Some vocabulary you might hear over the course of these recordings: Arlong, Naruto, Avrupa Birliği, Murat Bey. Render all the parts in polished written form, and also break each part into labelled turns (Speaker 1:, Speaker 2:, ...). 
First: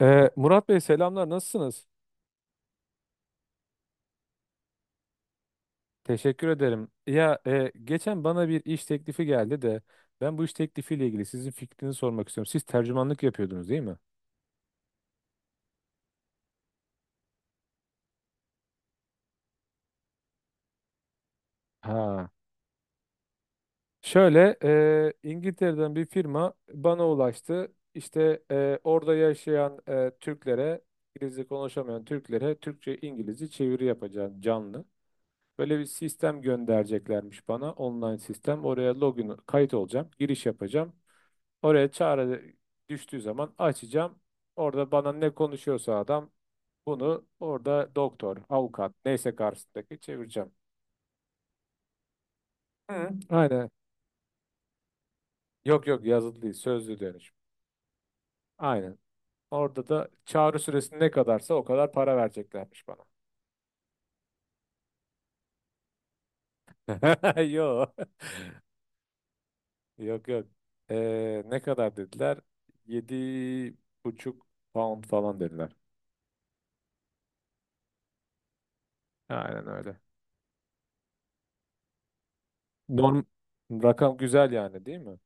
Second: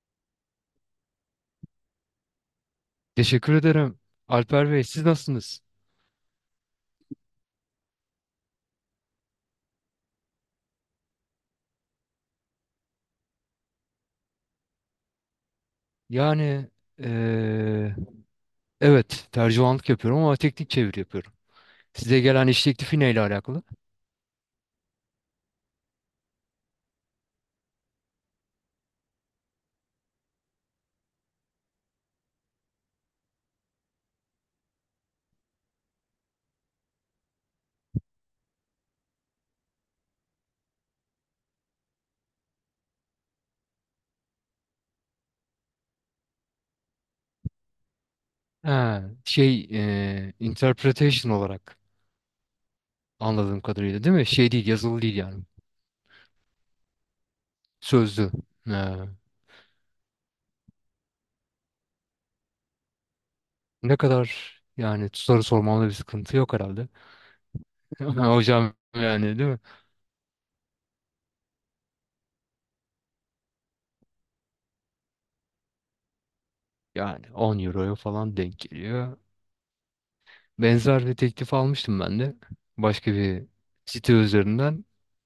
Speaker 1: Murat Bey, selamlar, nasılsınız?
Speaker 2: Teşekkür ederim. Alper Bey, siz nasılsınız?
Speaker 1: Teşekkür ederim. Ya geçen bana bir iş teklifi geldi de ben bu iş teklifiyle ilgili sizin fikrinizi sormak istiyorum. Siz tercümanlık yapıyordunuz, değil mi?
Speaker 2: Yani eee, evet tercümanlık yapıyorum ama teknik çeviri yapıyorum. Size
Speaker 1: Ha.
Speaker 2: gelen iş teklifi neyle alakalı?
Speaker 1: Şöyle İngiltere'den bir firma bana ulaştı. İşte orada yaşayan Türklere, İngilizce konuşamayan Türklere Türkçe İngilizce çeviri yapacağım, canlı. Böyle bir sistem göndereceklermiş bana, online sistem. Oraya login kayıt olacağım, giriş yapacağım. Oraya çağrı düştüğü zaman açacağım. Orada bana ne konuşuyorsa adam, bunu orada doktor, avukat
Speaker 2: Ha,
Speaker 1: neyse
Speaker 2: şey
Speaker 1: karşısındaki çevireceğim.
Speaker 2: interpretation olarak
Speaker 1: Hı.
Speaker 2: anladığım
Speaker 1: Aynen.
Speaker 2: kadarıyla değil mi? Şey değil, yazılı değil yani.
Speaker 1: Yok, yok, yazılı değil, sözlü dönüş.
Speaker 2: Sözlü.
Speaker 1: Aynen.
Speaker 2: Ha,
Speaker 1: Orada da çağrı süresi ne kadarsa o kadar para vereceklermiş bana.
Speaker 2: ne kadar yani soru sormamda bir sıkıntı yok herhalde.
Speaker 1: Yok.
Speaker 2: Hocam, yani değil mi?
Speaker 1: Yok, yok. Ne kadar dediler? 7,5 pound falan dediler.
Speaker 2: Yani 10 euroya falan denk geliyor.
Speaker 1: Aynen öyle.
Speaker 2: Benzer bir teklif almıştım ben de. Başka
Speaker 1: Norm
Speaker 2: bir site
Speaker 1: Rakam güzel
Speaker 2: üzerinden.
Speaker 1: yani, değil mi?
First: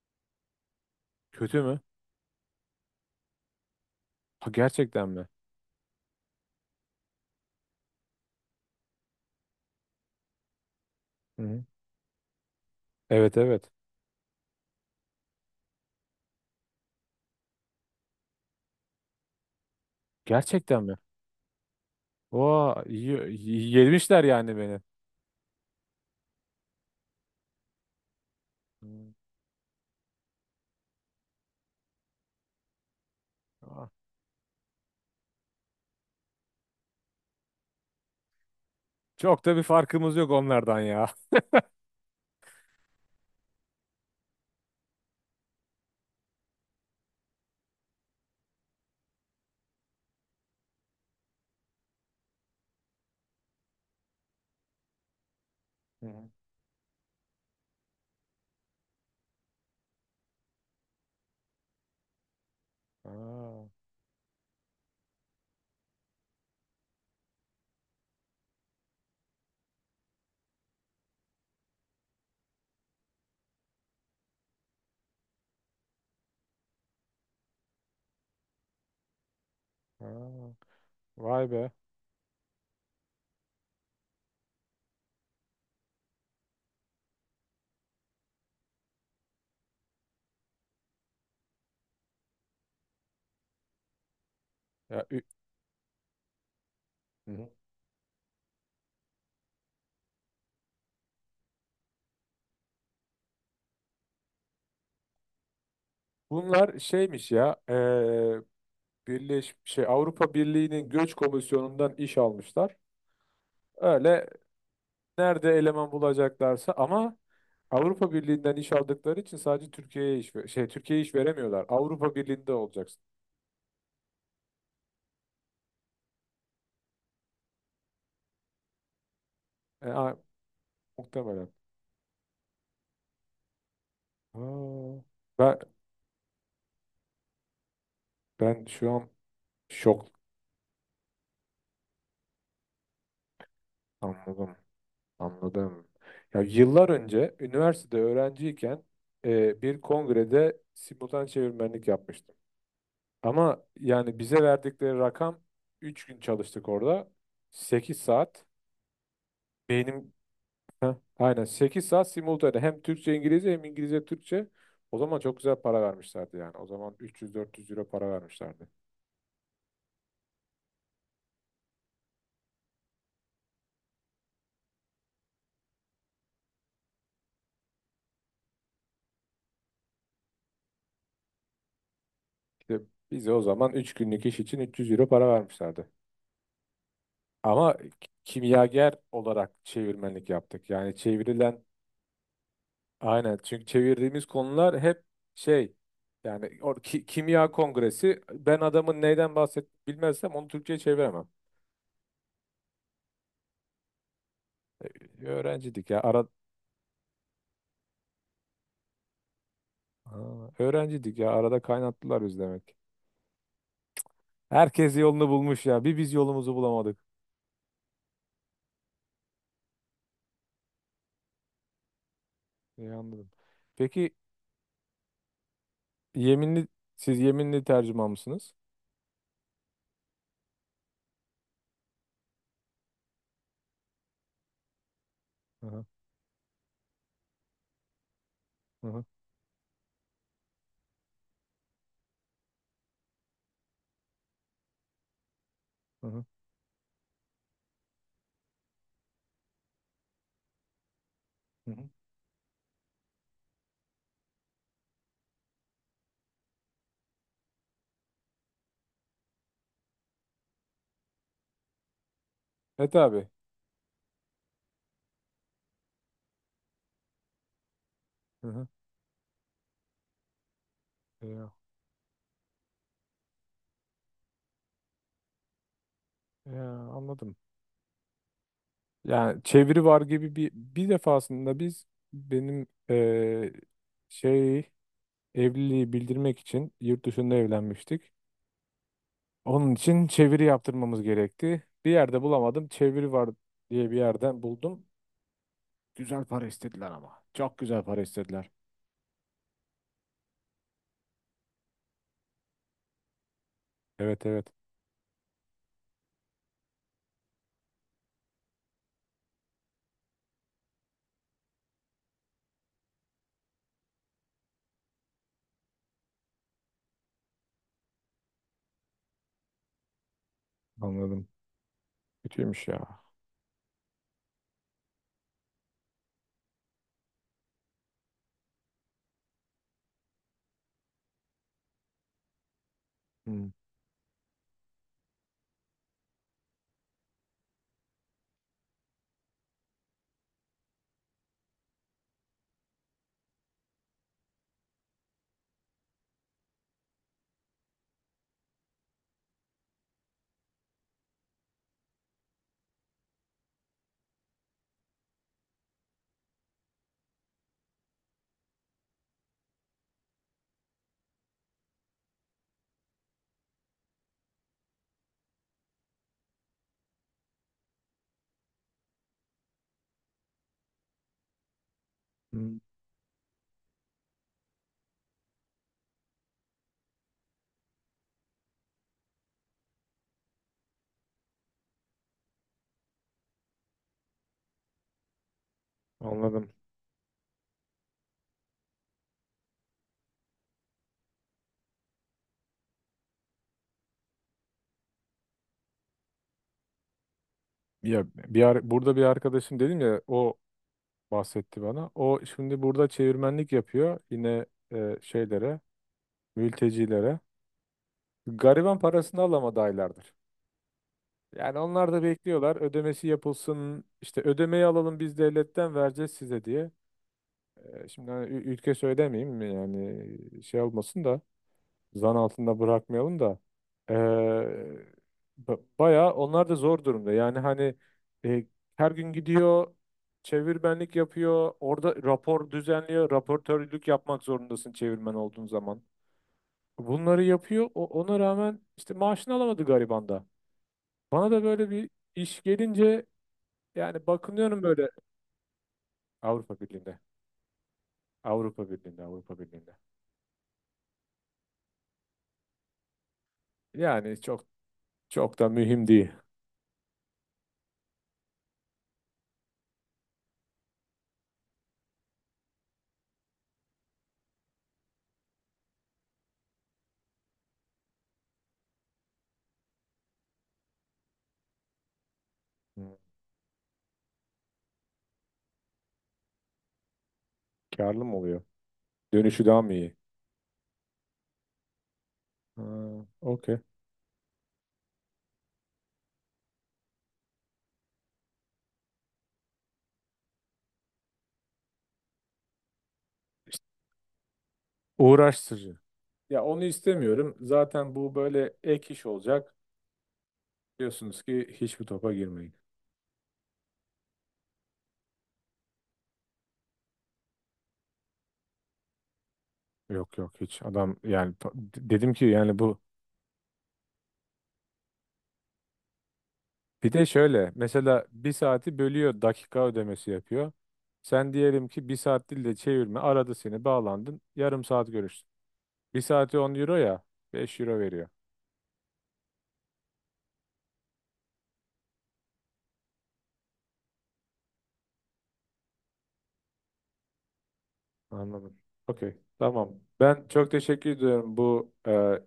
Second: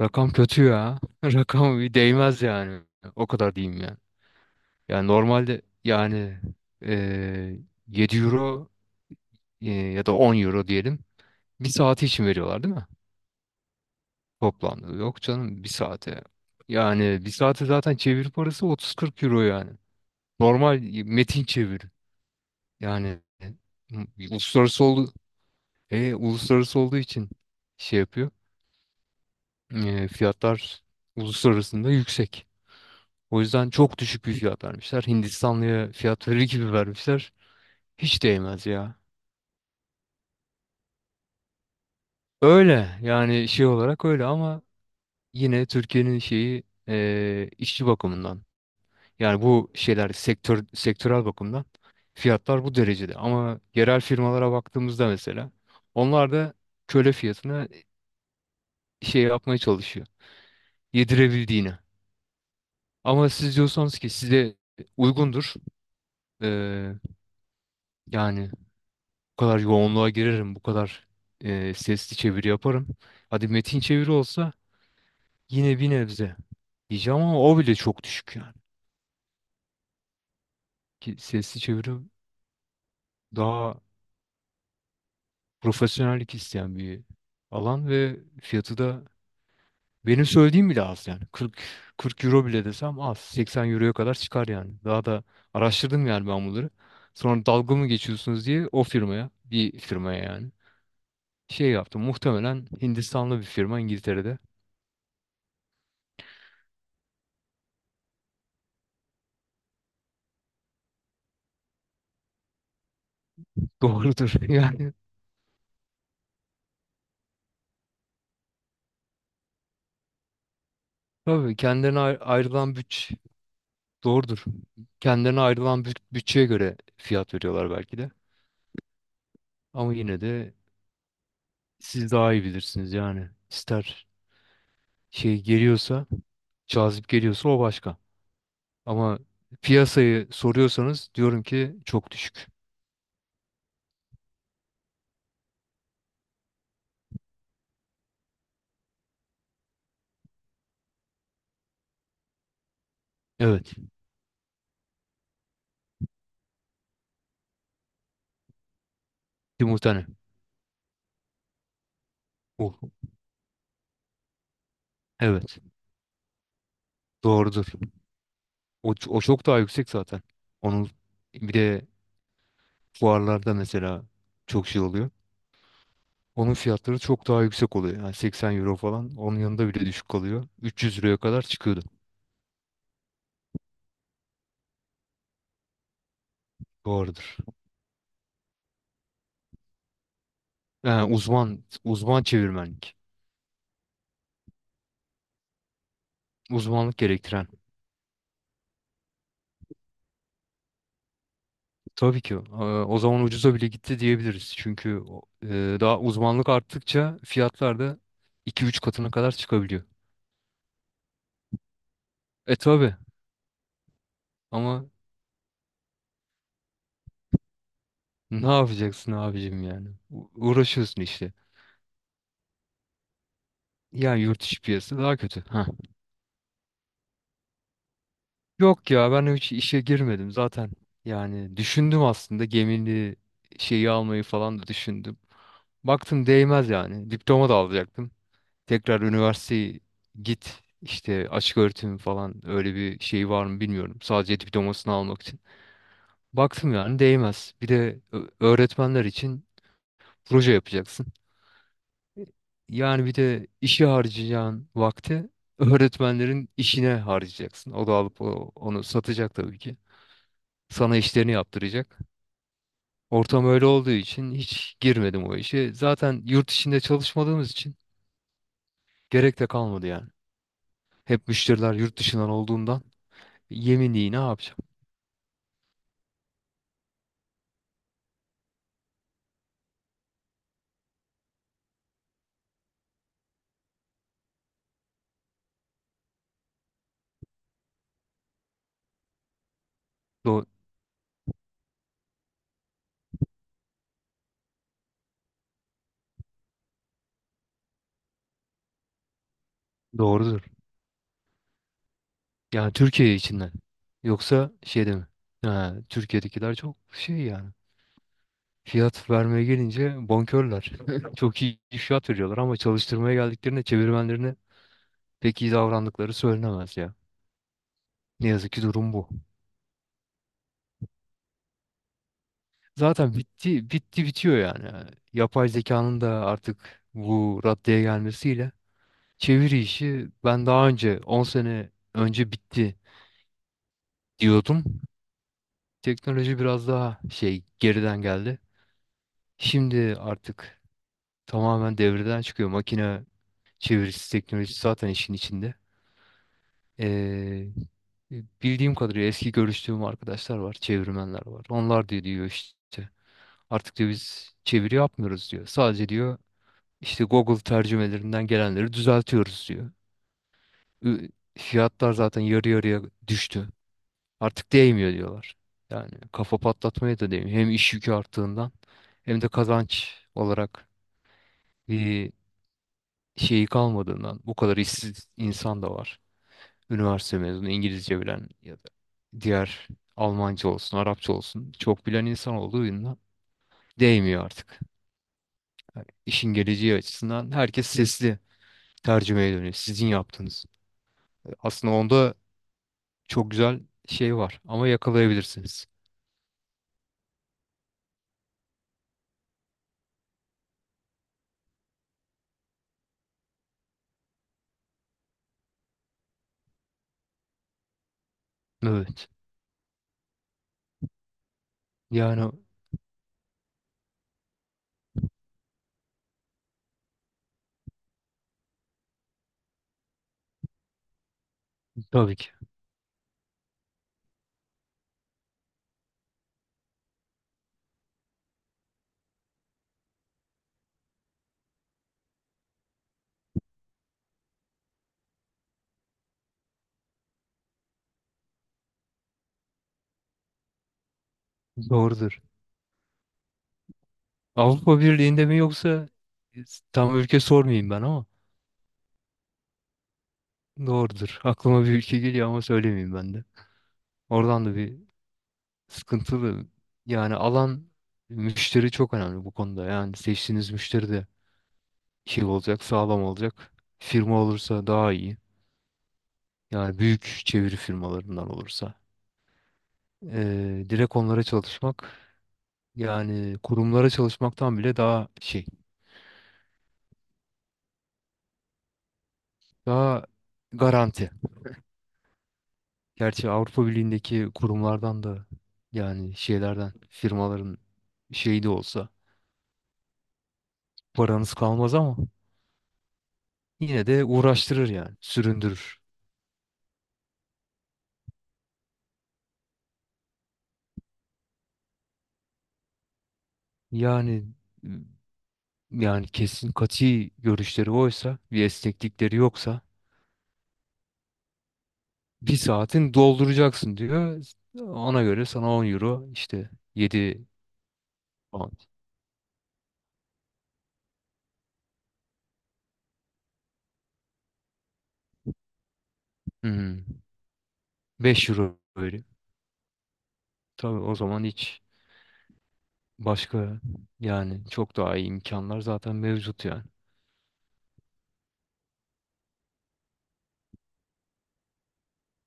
Speaker 2: Rakam kötü ya.
Speaker 1: Kötü
Speaker 2: Rakam
Speaker 1: mü?
Speaker 2: bir değmez yani. O kadar diyeyim yani.
Speaker 1: Ha,
Speaker 2: Yani
Speaker 1: gerçekten mi?
Speaker 2: normalde yani eee 7 euro ya da 10 euro diyelim.
Speaker 1: Hı.
Speaker 2: Bir saati için veriyorlar değil mi?
Speaker 1: Evet, evet.
Speaker 2: Toplamda. Yok canım, bir saate. Yani bir saate zaten çevir parası 30-40 euro yani. Normal
Speaker 1: Gerçekten mi?
Speaker 2: metin çeviri.
Speaker 1: Oo,
Speaker 2: Yani
Speaker 1: yemişler yani beni.
Speaker 2: uluslararası oldu, uluslararası olduğu için şey yapıyor.
Speaker 1: Hmm.
Speaker 2: Fiyatlar uluslararasında yüksek. O yüzden
Speaker 1: Aa.
Speaker 2: çok düşük bir fiyat vermişler. Hindistanlıya fiyat verir gibi vermişler. Hiç değmez ya.
Speaker 1: Çok da bir farkımız yok onlardan ya.
Speaker 2: Öyle yani, şey olarak öyle ama yine Türkiye'nin şeyi işçi bakımından yani bu şeyler sektörel bakımdan fiyatlar bu derecede. Ama yerel firmalara baktığımızda mesela
Speaker 1: Hı hı.
Speaker 2: onlar da köle fiyatına şey yapmaya çalışıyor. Yedirebildiğine. Ama siz
Speaker 1: Aa,
Speaker 2: diyorsanız ki size uygundur. eee, yani bu kadar yoğunluğa girerim, bu kadar sesli çeviri yaparım. Hadi metin çeviri olsa yine bir nebze diyeceğim ama o bile çok düşük yani.
Speaker 1: aa.
Speaker 2: Ki
Speaker 1: Vay
Speaker 2: sesli
Speaker 1: be.
Speaker 2: çeviri daha profesyonellik isteyen bir alan ve fiyatı da benim söylediğim bile az yani. 40 euro bile desem az. 80 euroya kadar çıkar yani. Daha
Speaker 1: Ya.
Speaker 2: da araştırdım yani ben bunları.
Speaker 1: Hı
Speaker 2: Sonra
Speaker 1: hı.
Speaker 2: dalga mı geçiyorsunuz diye o firmaya, bir firmaya yani şey yaptım. Muhtemelen Hindistanlı bir firma İngiltere'de.
Speaker 1: Bunlar şeymiş ya. Birleş şey Avrupa Birliği'nin Göç Komisyonu'ndan iş almışlar. Öyle
Speaker 2: Doğrudur yani.
Speaker 1: nerede eleman bulacaklarsa, ama Avrupa Birliği'nden iş aldıkları için sadece Türkiye'ye iş
Speaker 2: Tabii
Speaker 1: veremiyorlar.
Speaker 2: kendilerine
Speaker 1: Avrupa Birliği'nde
Speaker 2: ayrılan
Speaker 1: olacaksın.
Speaker 2: doğrudur. Kendilerine ayrılan bütçeye göre fiyat veriyorlar belki de.
Speaker 1: E,
Speaker 2: Ama
Speaker 1: a-
Speaker 2: yine de
Speaker 1: Muhtemelen.
Speaker 2: siz daha iyi bilirsiniz yani. İster
Speaker 1: Aa,
Speaker 2: şey
Speaker 1: ben,
Speaker 2: geliyorsa, cazip geliyorsa o başka.
Speaker 1: ben şu an
Speaker 2: Ama
Speaker 1: şok,
Speaker 2: piyasayı soruyorsanız diyorum ki çok düşük.
Speaker 1: anladım. Anladım. Ya, yıllar önce üniversitede öğrenciyken bir kongrede simultan çevirmenlik yapmıştım. Ama
Speaker 2: Evet.
Speaker 1: yani bize verdikleri rakam, 3 gün çalıştık orada. 8 saat.
Speaker 2: Simultane.
Speaker 1: Beynim Heh, aynen 8 saat simultane,
Speaker 2: O,
Speaker 1: hem Türkçe İngilizce hem İngilizce Türkçe. O zaman çok güzel
Speaker 2: evet.
Speaker 1: para vermişlerdi yani. O zaman üç yüz dört
Speaker 2: Doğrudur.
Speaker 1: yüz euro para vermişlerdi.
Speaker 2: O, çok daha yüksek zaten. Onun bir de fuarlarda mesela çok şey oluyor. Onun fiyatları çok daha yüksek oluyor. Yani 80 euro falan onun yanında bile düşük kalıyor. 300 euroya kadar çıkıyordu.
Speaker 1: İşte bize o zaman 3 günlük iş için 300 euro para vermişlerdi.
Speaker 2: Doğrudur.
Speaker 1: Ama kimyager olarak çevirmenlik yaptık. Yani
Speaker 2: Yani
Speaker 1: çevirilen
Speaker 2: uzman, uzman çevirmenlik.
Speaker 1: Aynen, çünkü çevirdiğimiz konular hep şey yani,
Speaker 2: Uzmanlık gerektiren.
Speaker 1: kimya kongresi, ben adamın neyden bahsettiğini bilmezsem onu Türkçe'ye çeviremem.
Speaker 2: Tabii ki. O zaman ucuza bile gitti diyebiliriz. Çünkü
Speaker 1: Öğrencidik
Speaker 2: daha
Speaker 1: ya ara
Speaker 2: uzmanlık arttıkça fiyatlar da 2-3 katına kadar çıkabiliyor.
Speaker 1: Aa, öğrencidik ya arada kaynattılar biz
Speaker 2: E
Speaker 1: demek.
Speaker 2: tabii ama
Speaker 1: Herkes yolunu bulmuş ya, bir biz yolumuzu bulamadık.
Speaker 2: ne yapacaksın abicim yani? Uğraşıyorsun işte.
Speaker 1: İyi, anladım. Peki,
Speaker 2: Yani yurt içi piyasası daha kötü. Heh.
Speaker 1: yeminli siz yeminli tercüman mısınız?
Speaker 2: Yok ya, ben hiç işe girmedim zaten. Yani düşündüm aslında, gemini şeyi almayı falan da düşündüm.
Speaker 1: Hı hı.
Speaker 2: Baktım değmez yani. Diploma da alacaktım.
Speaker 1: Hı
Speaker 2: Tekrar
Speaker 1: hı.
Speaker 2: üniversiteye git işte, açık öğretim falan öyle bir şey var mı bilmiyorum. Sadece diplomasını almak için.
Speaker 1: Hı hı.
Speaker 2: Baktım yani değmez. Bir de öğretmenler için proje yapacaksın.
Speaker 1: Hı.
Speaker 2: Yani bir de işe harcayacağın vakti öğretmenlerin işine harcayacaksın. O da alıp onu satacak tabii ki. Sana işlerini yaptıracak.
Speaker 1: Evet, abi.
Speaker 2: Ortam öyle olduğu için hiç girmedim o işe. Zaten yurt içinde çalışmadığımız için
Speaker 1: Hı hı.
Speaker 2: gerek de kalmadı yani. Hep
Speaker 1: Ya,
Speaker 2: müşteriler yurt dışından olduğundan yeminliği ne yapacağım?
Speaker 1: ya, anladım. Yani çeviri var gibi, bir defasında benim şey evliliği bildirmek için yurt dışında evlenmiştik. Onun için çeviri
Speaker 2: Do-
Speaker 1: yaptırmamız gerekti. Bir yerde bulamadım. Çeviri var diye bir yerden buldum. Güzel para istediler ama. Çok güzel para istediler.
Speaker 2: Doğrudur. Yani Türkiye içinden.
Speaker 1: Evet, evet,
Speaker 2: Yoksa şeyde mi? Ha, Türkiye'dekiler çok şey yani. Fiyat vermeye gelince bonkörler. Çok iyi fiyat veriyorlar ama çalıştırmaya geldiklerinde çevirmenlerine pek iyi davrandıkları söylenemez ya. Ne yazık ki durum bu.
Speaker 1: anladım. Kötüymüş ya.
Speaker 2: Zaten bitti bitti bitiyor yani. Yapay zekanın da artık bu raddeye gelmesiyle çeviri işi ben daha önce 10 sene önce bitti
Speaker 1: Hmm.
Speaker 2: diyordum. Teknoloji biraz daha şey geriden geldi. Şimdi artık tamamen devreden çıkıyor. Makine çevirisi teknolojisi zaten işin içinde. Ee, bildiğim kadarıyla eski görüştüğüm arkadaşlar var, çevirmenler var. Onlar diyor işte, artık diyor biz çeviri yapmıyoruz diyor. Sadece diyor İşte Google tercümelerinden gelenleri düzeltiyoruz diyor. Ü- Fiyatlar zaten yarı yarıya düştü. Artık değmiyor diyorlar. Yani kafa patlatmaya da değmiyor. Hem iş yükü arttığından hem de kazanç olarak bir
Speaker 1: Hmm.
Speaker 2: şeyi kalmadığından bu kadar işsiz insan da var. Üniversite mezunu İngilizce bilen ya da diğer, Almanca olsun, Arapça olsun çok bilen insan olduğundan değmiyor artık. İşin
Speaker 1: Anladım.
Speaker 2: geleceği açısından herkes sesli tercümeye dönüyor. Sizin yaptığınız. Aslında onda çok güzel şey var ama yakalayabilirsiniz.
Speaker 1: Burada bir arkadaşım, dedim ya, o bahsetti bana. O şimdi burada çevirmenlik yapıyor yine eee, şeylere. mültecilere. Gariban
Speaker 2: Evet.
Speaker 1: parasını alamadı aylardır. Yani onlar da
Speaker 2: Yani
Speaker 1: bekliyorlar, ödemesi yapılsın, işte ödemeyi alalım biz devletten, vereceğiz size diye. Şimdi hani ülke söylemeyeyim mi yani, şey olmasın da, zan
Speaker 2: tabii ki.
Speaker 1: altında bırakmayalım da. Ee, Bayağı onlar da zor durumda yani hani, e, her gün gidiyor, çevirmenlik yapıyor orada, rapor düzenliyor, raportörlük yapmak zorundasın çevirmen olduğun zaman. Bunları yapıyor. Ona rağmen işte maaşını alamadı gariban da. Bana da böyle bir
Speaker 2: Doğrudur.
Speaker 1: iş gelince yani bakınıyorum
Speaker 2: Avrupa
Speaker 1: böyle.
Speaker 2: Birliği'nde mi yoksa,
Speaker 1: Avrupa
Speaker 2: tam
Speaker 1: Birliği'nde.
Speaker 2: ülke sormayayım ben ama
Speaker 1: Avrupa Birliği'nde, Avrupa Birliği'nde.
Speaker 2: doğrudur. Aklıma bir ülke geliyor ama söylemeyeyim ben de.
Speaker 1: Yani
Speaker 2: Oradan
Speaker 1: çok,
Speaker 2: da bir
Speaker 1: çok da mühim değil.
Speaker 2: sıkıntılı yani alan, müşteri çok önemli bu konuda. Yani seçtiğiniz müşteri de şey olacak, sağlam olacak. Firma olursa daha iyi. Yani büyük çeviri firmalarından olursa. Direkt onlara çalışmak
Speaker 1: Hmm,
Speaker 2: yani kurumlara çalışmaktan bile daha şey,
Speaker 1: Karlı mı oluyor? Dönüşü daha mı iyi?
Speaker 2: daha garanti.
Speaker 1: Ha,
Speaker 2: Gerçi
Speaker 1: okey.
Speaker 2: Avrupa Birliği'ndeki kurumlardan da yani şeylerden, firmaların şeyi de olsa paranız kalmaz ama
Speaker 1: İşte
Speaker 2: yine de uğraştırır yani,
Speaker 1: uğraştırıcı.
Speaker 2: süründürür.
Speaker 1: Ya onu istemiyorum. Zaten bu böyle ek iş olacak. Diyorsunuz ki hiçbir topa girmeyin.
Speaker 2: Yani yani kesin kati görüşleri oysa, bir esneklikleri yoksa
Speaker 1: Yok, yok, hiç. Adam yani dedim ki
Speaker 2: bir
Speaker 1: yani bu.
Speaker 2: saatin dolduracaksın diyor. Ona göre sana 10 euro işte,
Speaker 1: Bir de
Speaker 2: yedi
Speaker 1: şöyle mesela, bir
Speaker 2: pound.
Speaker 1: saati bölüyor, dakika ödemesi yapıyor. Sen diyelim ki bir saat dille çevirme aradı seni, bağlandın, yarım saat görüştün. Bir saati 10 euro
Speaker 2: Hmm,
Speaker 1: ya 5 euro veriyor.
Speaker 2: 5 euro böyle. Tabii o zaman hiç başka, yani çok daha iyi imkanlar zaten mevcut yani.
Speaker 1: Anladım. Okey, tamam. Ben çok teşekkür ediyorum bu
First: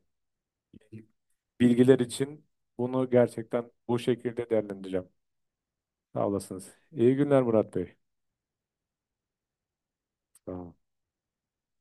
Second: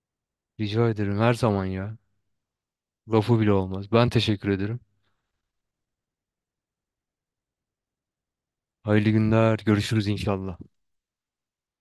Speaker 2: Rica ederim her zaman ya.
Speaker 1: bilgiler için. Bunu
Speaker 2: Lafı bile
Speaker 1: gerçekten
Speaker 2: olmaz.
Speaker 1: bu
Speaker 2: Ben teşekkür
Speaker 1: şekilde
Speaker 2: ederim.
Speaker 1: değerlendireceğim. Sağ olasınız. İyi günler Murat Bey.
Speaker 2: Hayırlı günler. Görüşürüz
Speaker 1: Sağ
Speaker 2: inşallah.
Speaker 1: olun.